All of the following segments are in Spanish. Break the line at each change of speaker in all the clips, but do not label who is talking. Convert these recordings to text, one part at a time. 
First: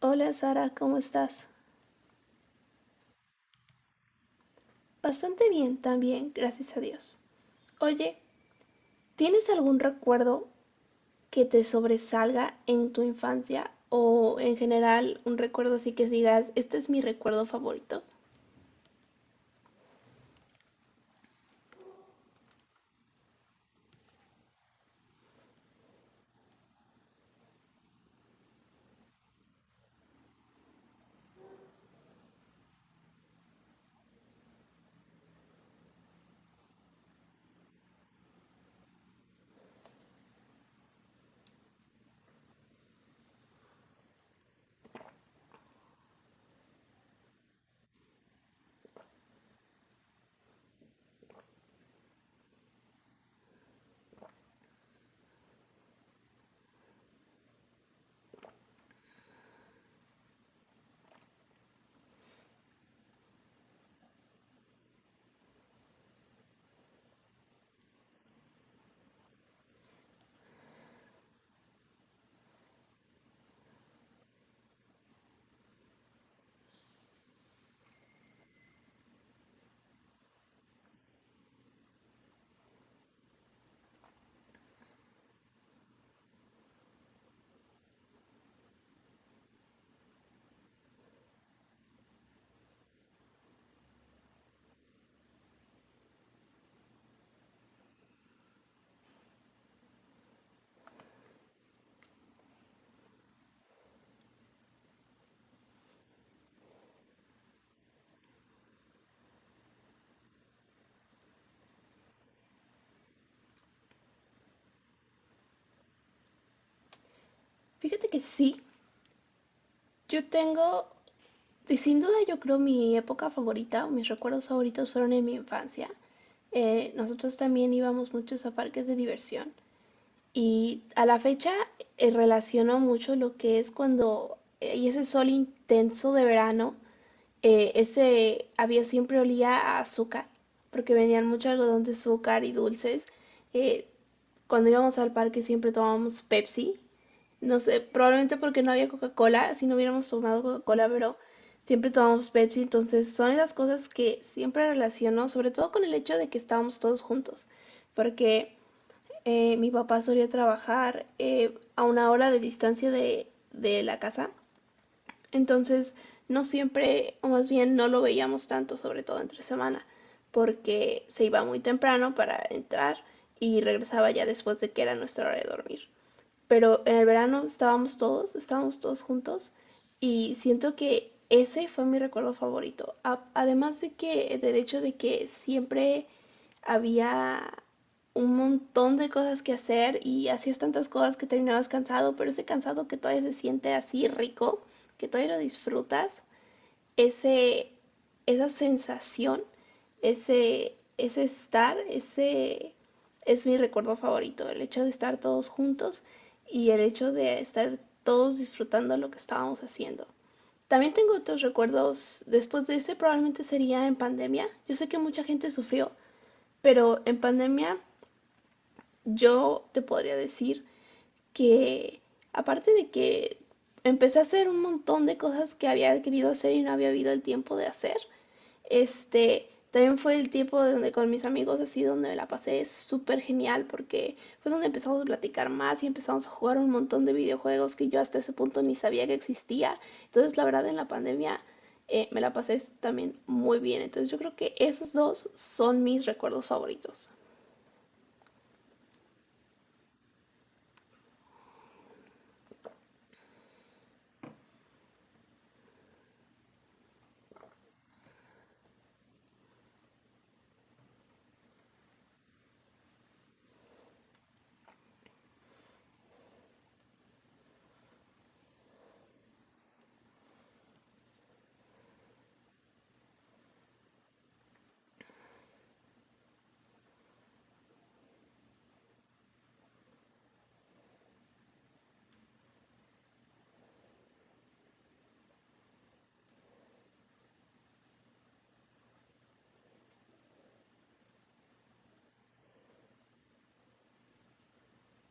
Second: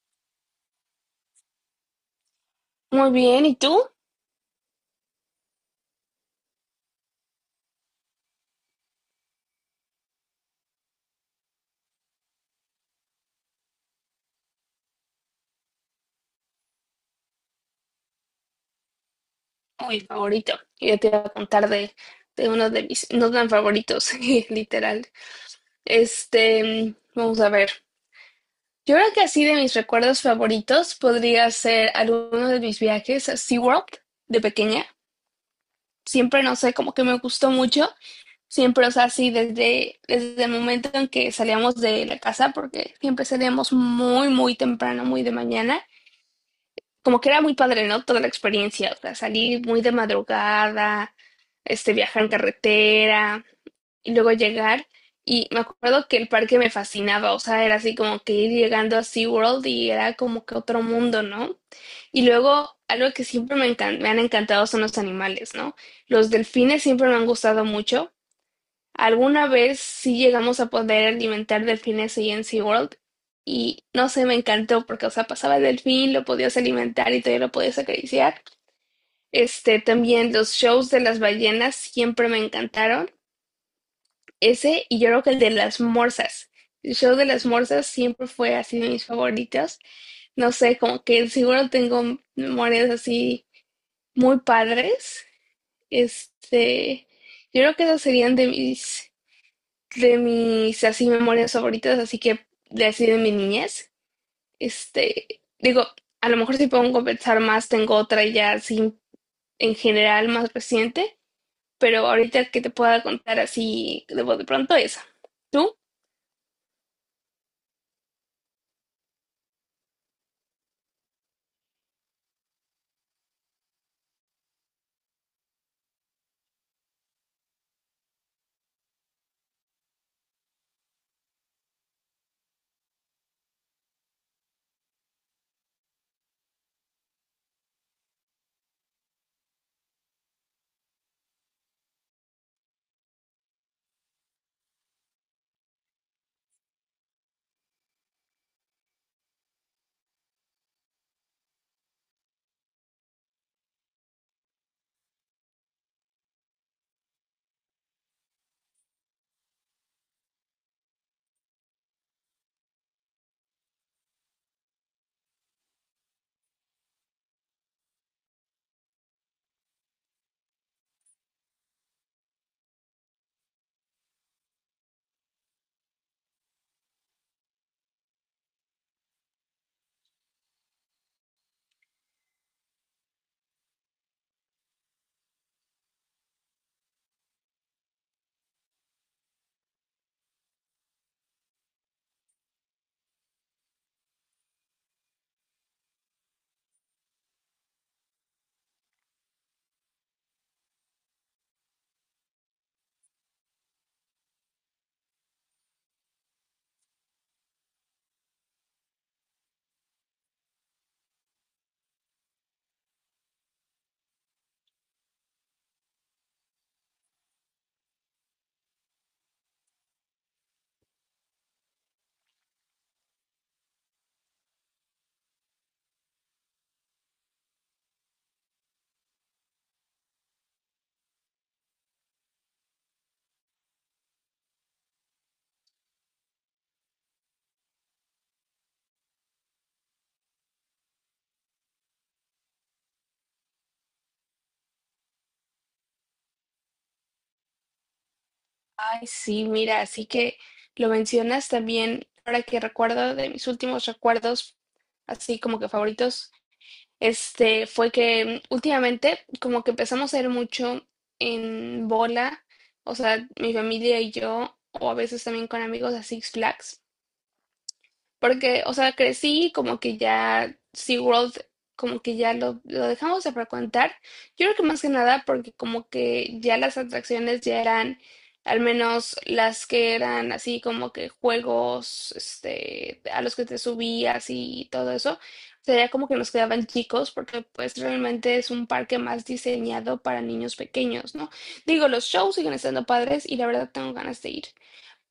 Hola Sara, ¿cómo estás?
Muy bien, ¿y tú?
Bastante bien también, gracias a Dios. Oye, ¿tienes algún recuerdo que te sobresalga en tu infancia o en general un recuerdo así que digas, este es mi recuerdo favorito?
Uy, favorito. Yo te iba a contar de uno de mis no tan favoritos, literal. Vamos a ver. Yo creo que así de mis recuerdos favoritos podría ser alguno de mis viajes a SeaWorld de pequeña. Siempre, no sé, como que me gustó mucho. Siempre, o sea, así desde el momento en que salíamos de la casa, porque siempre salíamos muy, muy temprano, muy de mañana. Como que era muy padre, ¿no? Toda la experiencia, o sea, salir muy de madrugada, viajar en carretera y luego llegar. Y me acuerdo que el parque me fascinaba, o sea, era así como que ir llegando a SeaWorld y era como que otro mundo, ¿no? Y luego, algo que siempre me han encantado son los animales, ¿no? Los delfines siempre me han gustado mucho. Alguna vez sí llegamos a poder alimentar delfines ahí en SeaWorld y no sé, me encantó porque, o sea, pasaba el delfín, lo podías alimentar y todavía lo podías acariciar. También los shows de las ballenas siempre me encantaron. Ese y yo creo que el de las morsas. El show de las morsas siempre fue así de mis favoritos. No sé, como que seguro tengo memorias así muy padres. Este, yo creo que esos serían de mis así memorias favoritas, así que de así de mi niñez. Digo, a lo mejor si pongo a pensar más, tengo otra ya así en general más reciente, pero ahorita que te pueda contar así de voz de pronto esa. ¿Tú?
Fíjate que sí, yo tengo, y sin duda yo creo mi época favorita o mis recuerdos favoritos fueron en mi infancia. Nosotros también íbamos muchos a parques de diversión y a la fecha relaciono mucho lo que es cuando hay ese sol intenso de verano, ese había siempre olía a azúcar, porque venían mucho algodón de azúcar y dulces. Eh, Cuando íbamos al parque siempre tomábamos Pepsi, no sé, probablemente porque no había Coca-Cola, si no hubiéramos tomado Coca-Cola, pero siempre tomamos Pepsi, entonces son esas cosas que siempre relaciono, sobre todo con el hecho de que estábamos todos juntos, porque mi papá solía trabajar a una hora de distancia de la casa, entonces no siempre, o más bien no lo veíamos tanto, sobre todo entre semana, porque se iba muy temprano para entrar y regresaba ya después de que era nuestra hora de dormir, pero en el verano estábamos todos juntos y siento que ese fue mi recuerdo favorito. Además de que, del hecho de que siempre había un montón de cosas que hacer y hacías tantas cosas que terminabas cansado, pero ese cansado que todavía se siente así rico, que todavía lo disfrutas, ese, esa sensación, ese estar, ese es mi recuerdo favorito, el hecho de estar todos juntos y el hecho de estar todos disfrutando lo que estábamos haciendo. También tengo otros recuerdos después de ese, probablemente sería en pandemia. Yo sé que mucha gente sufrió, pero en pandemia yo te podría decir que aparte de que empecé a hacer un montón de cosas que había querido hacer y no había habido el tiempo de hacer, este, también fue el tiempo donde con mis amigos así donde me la pasé súper genial porque fue donde empezamos a platicar más y empezamos a jugar un montón de videojuegos que yo hasta ese punto ni sabía que existía. Entonces, la verdad, en la pandemia me la pasé también muy bien. Entonces, yo creo que esos dos son mis recuerdos favoritos.
Ay, sí, mira, así que lo mencionas también, ahora que recuerdo de mis últimos recuerdos, así como que favoritos. Fue que últimamente como que empezamos a ir mucho en bola, o sea, mi familia y yo, o a veces también con amigos a Six Flags. Porque, o sea, crecí como que ya SeaWorld, como que ya lo dejamos de frecuentar. Yo creo que más que nada porque como que ya las atracciones ya eran, al menos las que eran así como que juegos, a los que te subías y todo eso, sería como que nos quedaban chicos porque pues realmente es un parque más diseñado para niños pequeños, ¿no? Digo, los shows siguen estando padres y la verdad tengo ganas de ir.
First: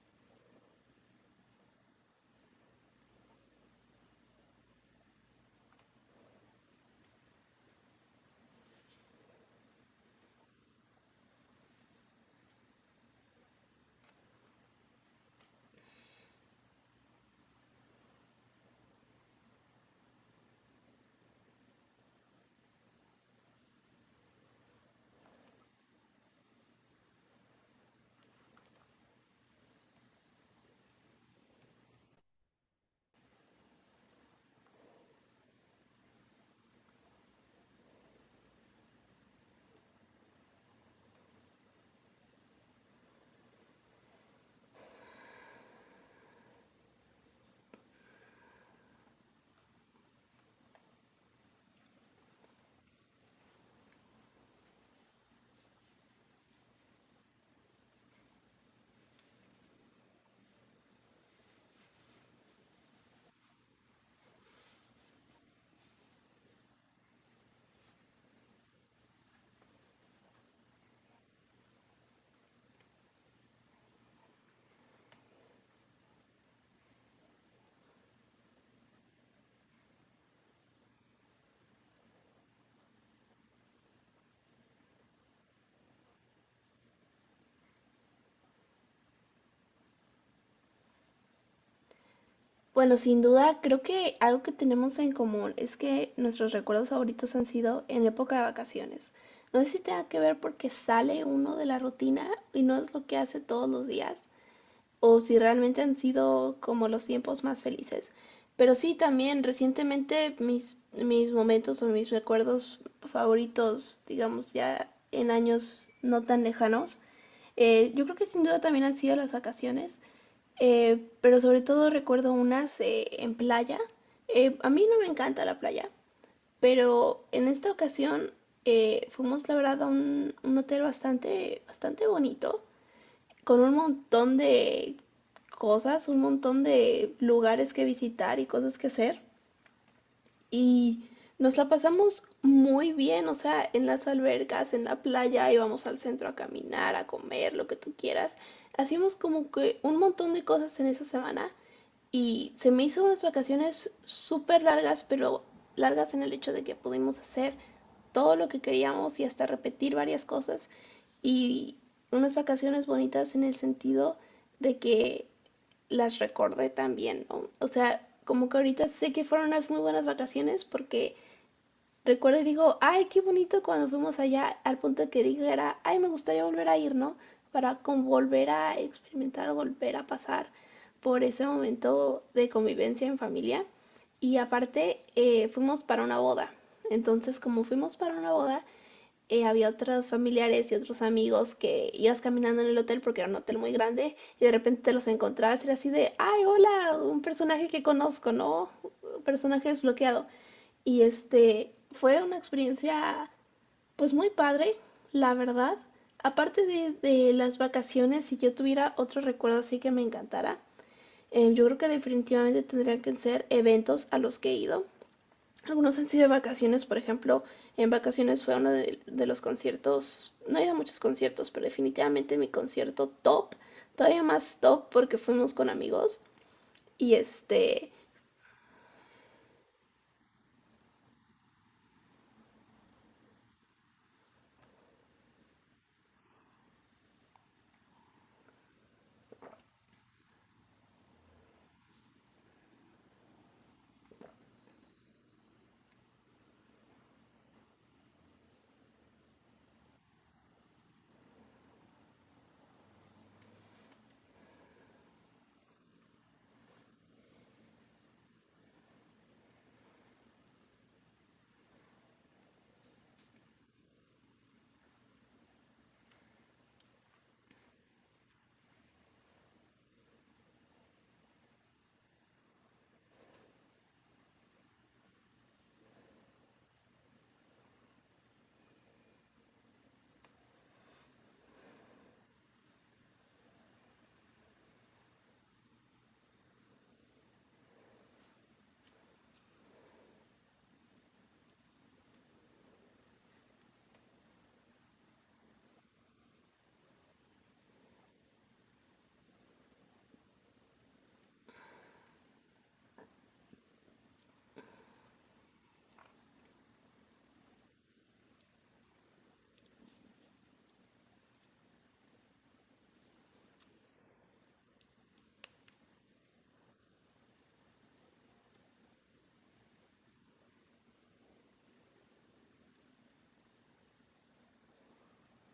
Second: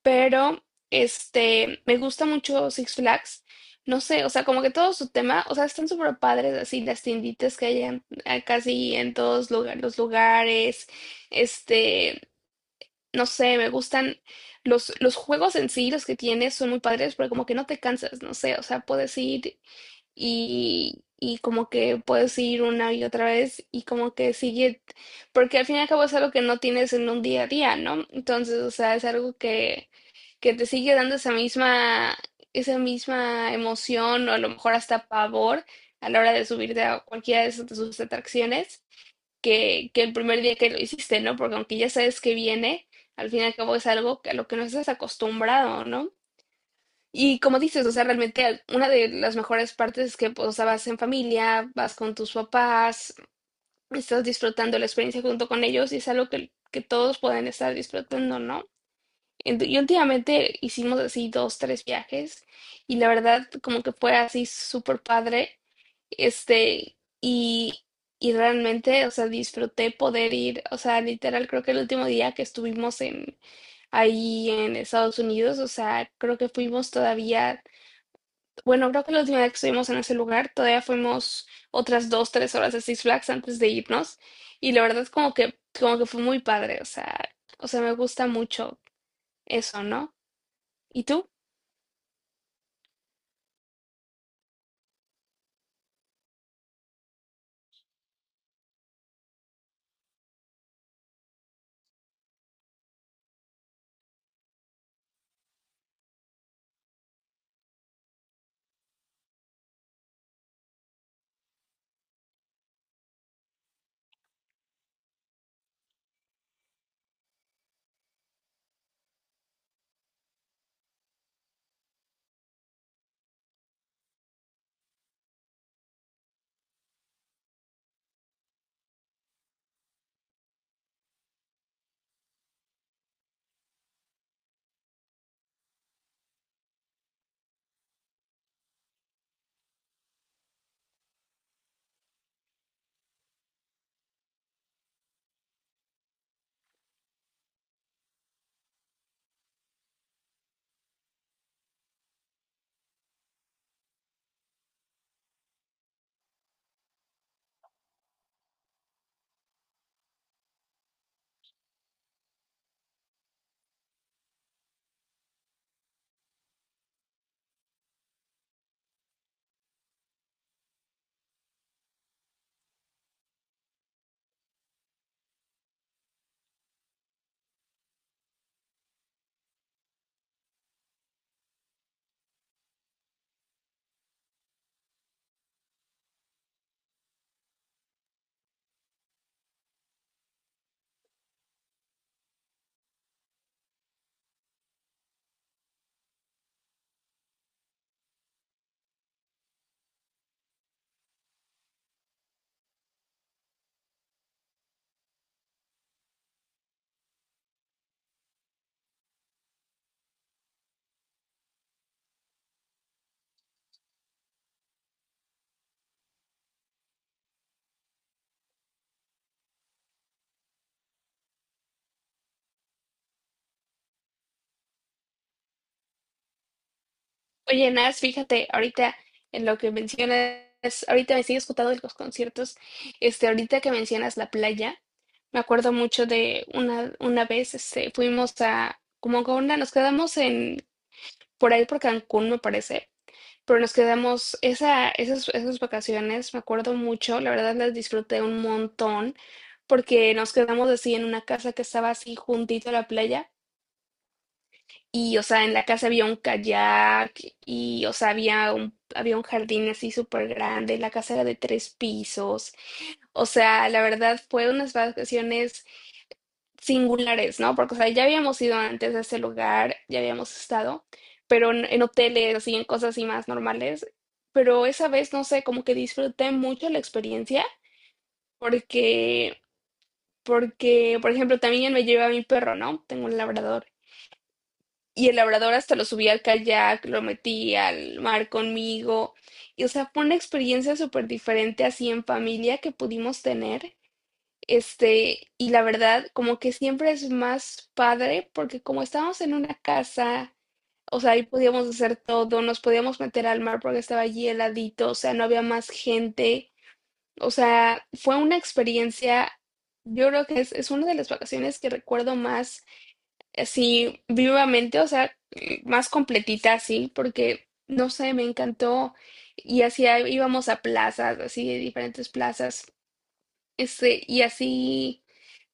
Pero, me gusta mucho Six Flags. No sé, o sea, como que todo su tema, o sea, están súper padres así las tienditas que hay casi en los lugares. Este, no sé, me gustan los juegos en sí, los que tienes son muy padres, pero como que no te cansas, no sé, o sea, puedes ir y como que puedes ir una y otra vez y como que sigue, porque al fin y al cabo es algo que no tienes en un día a día, ¿no? Entonces, o sea, es algo que te sigue dando esa misma emoción o a lo mejor hasta pavor a la hora de subirte a cualquiera de sus atracciones que el primer día que lo hiciste, ¿no? Porque aunque ya sabes que viene, al fin y al cabo es algo a lo que no estás acostumbrado, ¿no? Y como dices, o sea, realmente una de las mejores partes es que, pues, o sea, vas en familia, vas con tus papás, estás disfrutando la experiencia junto con ellos y es algo que todos pueden estar disfrutando, ¿no? Y últimamente hicimos así dos, tres viajes y la verdad como que fue así súper padre, este, y, y realmente, o sea, disfruté poder ir, o sea, literal creo que el último día que estuvimos ahí en Estados Unidos, o sea, creo que fuimos todavía, bueno, creo que la última vez que estuvimos en ese lugar todavía fuimos otras 2, 3 horas a Six Flags antes de irnos y la verdad como que fue muy padre, o sea, me gusta mucho eso, ¿no? ¿Y tú?
Bueno, sin duda, creo que algo que tenemos en común es que nuestros recuerdos favoritos han sido en época de vacaciones. No sé si tenga que ver porque sale uno de la rutina y no es lo que hace todos los días, o si realmente han sido como los tiempos más felices. Pero sí, también recientemente mis momentos o mis recuerdos favoritos, digamos ya en años no tan lejanos, yo creo que sin duda también han sido las vacaciones. Pero sobre todo recuerdo unas en playa. A mí no me encanta la playa, pero en esta ocasión fuimos, la verdad, a un hotel bastante, bastante bonito, con un montón de cosas, un montón de lugares que visitar y cosas que hacer. Y nos la pasamos muy bien, o sea, en las albercas, en la playa, íbamos al centro a caminar, a comer, lo que tú quieras. Hacíamos como que un montón de cosas en esa semana y se me hizo unas vacaciones súper largas, pero largas en el hecho de que pudimos hacer todo lo que queríamos y hasta repetir varias cosas. Y unas vacaciones bonitas en el sentido de que las recordé también, ¿no? O sea, como que ahorita sé que fueron unas muy buenas vacaciones porque recuerdo y digo, ay, qué bonito cuando fuimos allá, al punto de que dijera, ay, me gustaría volver a ir, ¿no? Para con volver a experimentar, volver a pasar por ese momento de convivencia en familia. Y aparte, fuimos para una boda. Entonces, como fuimos para una boda, había otros familiares y otros amigos que ibas caminando en el hotel porque era un hotel muy grande y de repente te los encontrabas y era así de, ay, hola, un personaje que conozco, ¿no? Un personaje desbloqueado. Y este fue una experiencia pues muy padre, la verdad. Aparte de las vacaciones, si yo tuviera otro recuerdo así que me encantara, yo creo que definitivamente tendrían que ser eventos a los que he ido. Algunos han sido de vacaciones, por ejemplo, en vacaciones fue uno de los conciertos, no he ido a muchos conciertos, pero definitivamente mi concierto top, todavía más top porque fuimos con amigos. Y
Oye,
este,
Nas, fíjate, ahorita en lo que mencionas, ahorita me sigues contando de los conciertos, ahorita que mencionas la playa, me acuerdo mucho de una vez, fuimos a, como con una, nos quedamos en, por ahí por Cancún, me parece, pero nos quedamos, esas vacaciones, me acuerdo mucho, la verdad las disfruté un montón, porque nos quedamos así en una casa que estaba así juntito a la playa, y, o sea, en la casa había un kayak y, o sea, había había un jardín así súper grande, la casa era de tres pisos. O sea, la verdad fue unas vacaciones singulares, ¿no? Porque, o sea, ya habíamos ido antes a ese lugar, ya habíamos estado, pero en hoteles, así, en cosas así más normales. Pero esa vez, no sé, como que disfruté mucho la experiencia porque, porque, por ejemplo, también me llevé a mi perro, ¿no? Tengo un labrador. Y el labrador hasta lo subí al kayak, lo metí al mar conmigo. Y, o sea, fue una experiencia súper diferente así en familia que pudimos tener. Y la verdad, como que siempre es más padre porque como estábamos en una casa, o sea, ahí podíamos hacer todo, nos podíamos meter al mar porque estaba allí heladito, o sea, no había más gente. O sea, fue una experiencia, yo creo que es una de las vacaciones que recuerdo más así vivamente, o sea, más completita así, porque no sé, me encantó. Y así íbamos a plazas, así de diferentes plazas, y así,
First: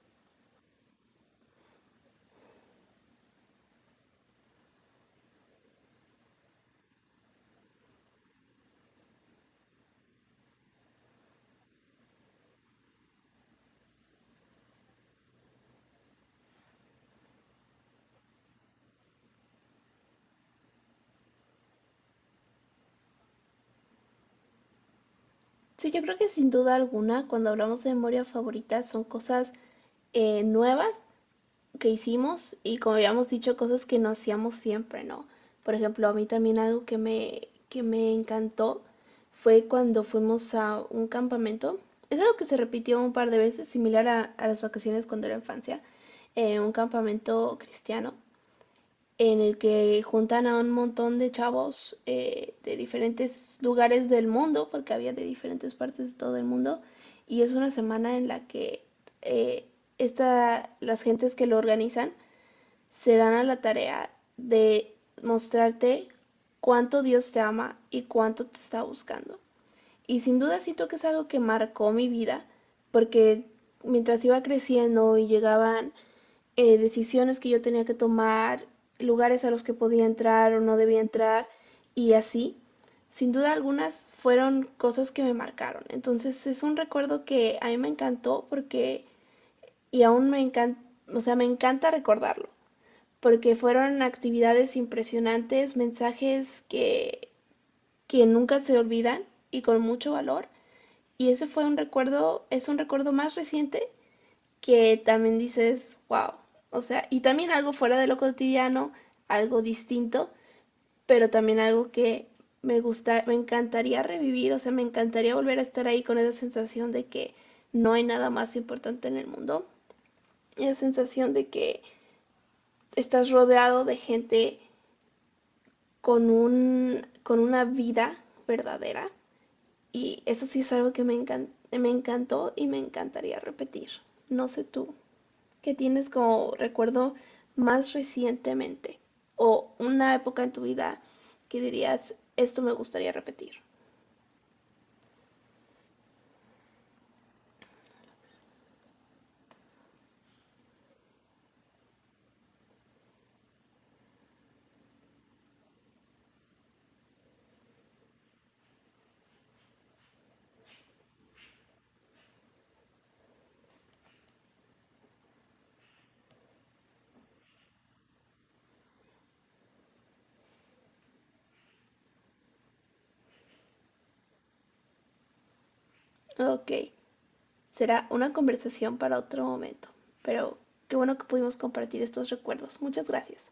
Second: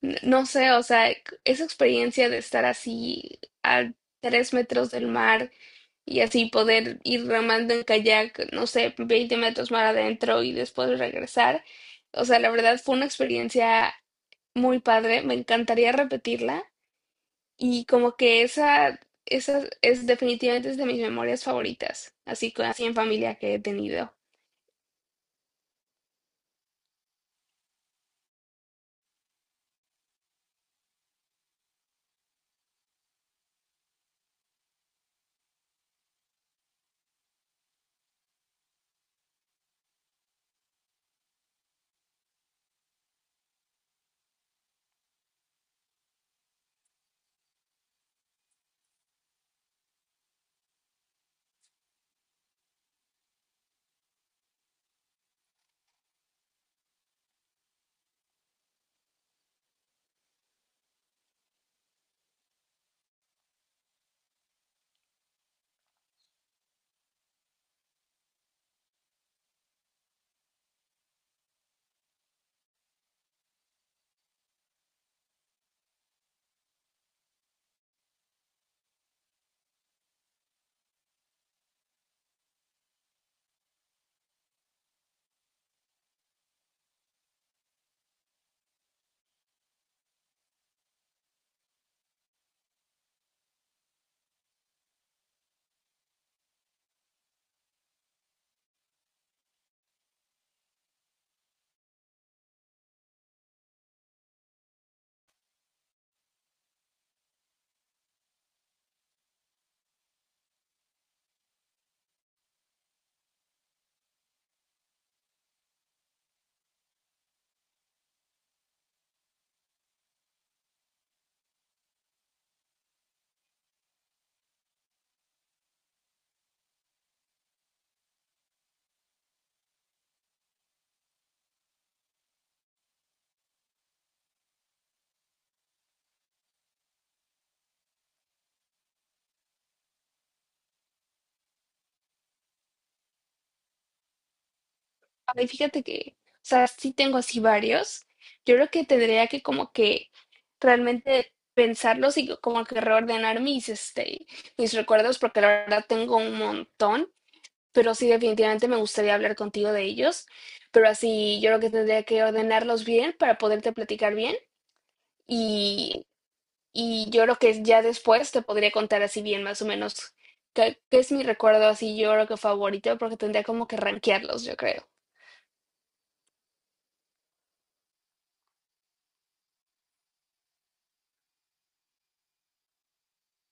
no sé, o sea, esa experiencia de estar así a 3 metros del mar y así poder ir remando en kayak, no sé, 20 metros más adentro y después regresar. O sea, la verdad fue una experiencia muy padre, me encantaría repetirla. Y como que esa es definitivamente es de mis memorias favoritas, así con así en familia que he tenido.
sí, yo creo que sin duda alguna, cuando hablamos de memoria favorita, son cosas nuevas que hicimos y como habíamos dicho, cosas que no hacíamos siempre, ¿no? Por ejemplo, a mí también algo que que me encantó fue cuando fuimos a un campamento. Es algo que se repitió un par de veces, similar a las vacaciones cuando era infancia, un campamento cristiano en el que juntan a un montón de chavos de diferentes lugares del mundo, porque había de diferentes partes de todo el mundo, y es una semana en la que eh, las gentes que lo organizan se dan a la tarea de mostrarte cuánto Dios te ama y cuánto te está buscando. Y sin duda siento que es algo que marcó mi vida, porque mientras iba creciendo y llegaban decisiones que yo tenía que tomar, lugares a los que podía entrar o no debía entrar y así. Sin duda algunas fueron cosas que me marcaron. Entonces es un recuerdo que a mí me encantó porque y aún me encanta, o sea, me encanta recordarlo, porque fueron actividades impresionantes, mensajes que nunca se olvidan y con mucho valor. Y ese fue un recuerdo, es un recuerdo más reciente que también dices, wow, o sea, y también algo fuera de lo cotidiano, algo distinto, pero también algo que me gusta, me encantaría revivir, o sea, me encantaría volver a estar ahí con esa sensación de que no hay nada más importante en el mundo, esa sensación de que estás rodeado de gente con un con una vida verdadera y eso sí es algo que me encantó y me encantaría repetir. No sé tú. ¿Que tienes como recuerdo más recientemente? O una época en tu vida que dirías, esto me gustaría repetir.
Ay, fíjate que, o sea, sí tengo así varios. Yo creo que tendría que como que realmente pensarlos y como que reordenar mis recuerdos, porque la verdad tengo un montón, pero sí definitivamente me gustaría hablar contigo de ellos. Pero así yo creo que tendría que ordenarlos bien para poderte platicar bien. y Y yo creo que ya después te podría contar así bien más o menos qué es mi recuerdo así, yo creo que favorito, porque tendría como que rankearlos, yo creo.
Ok, será una conversación para otro momento, pero qué bueno que pudimos compartir estos recuerdos. Muchas gracias.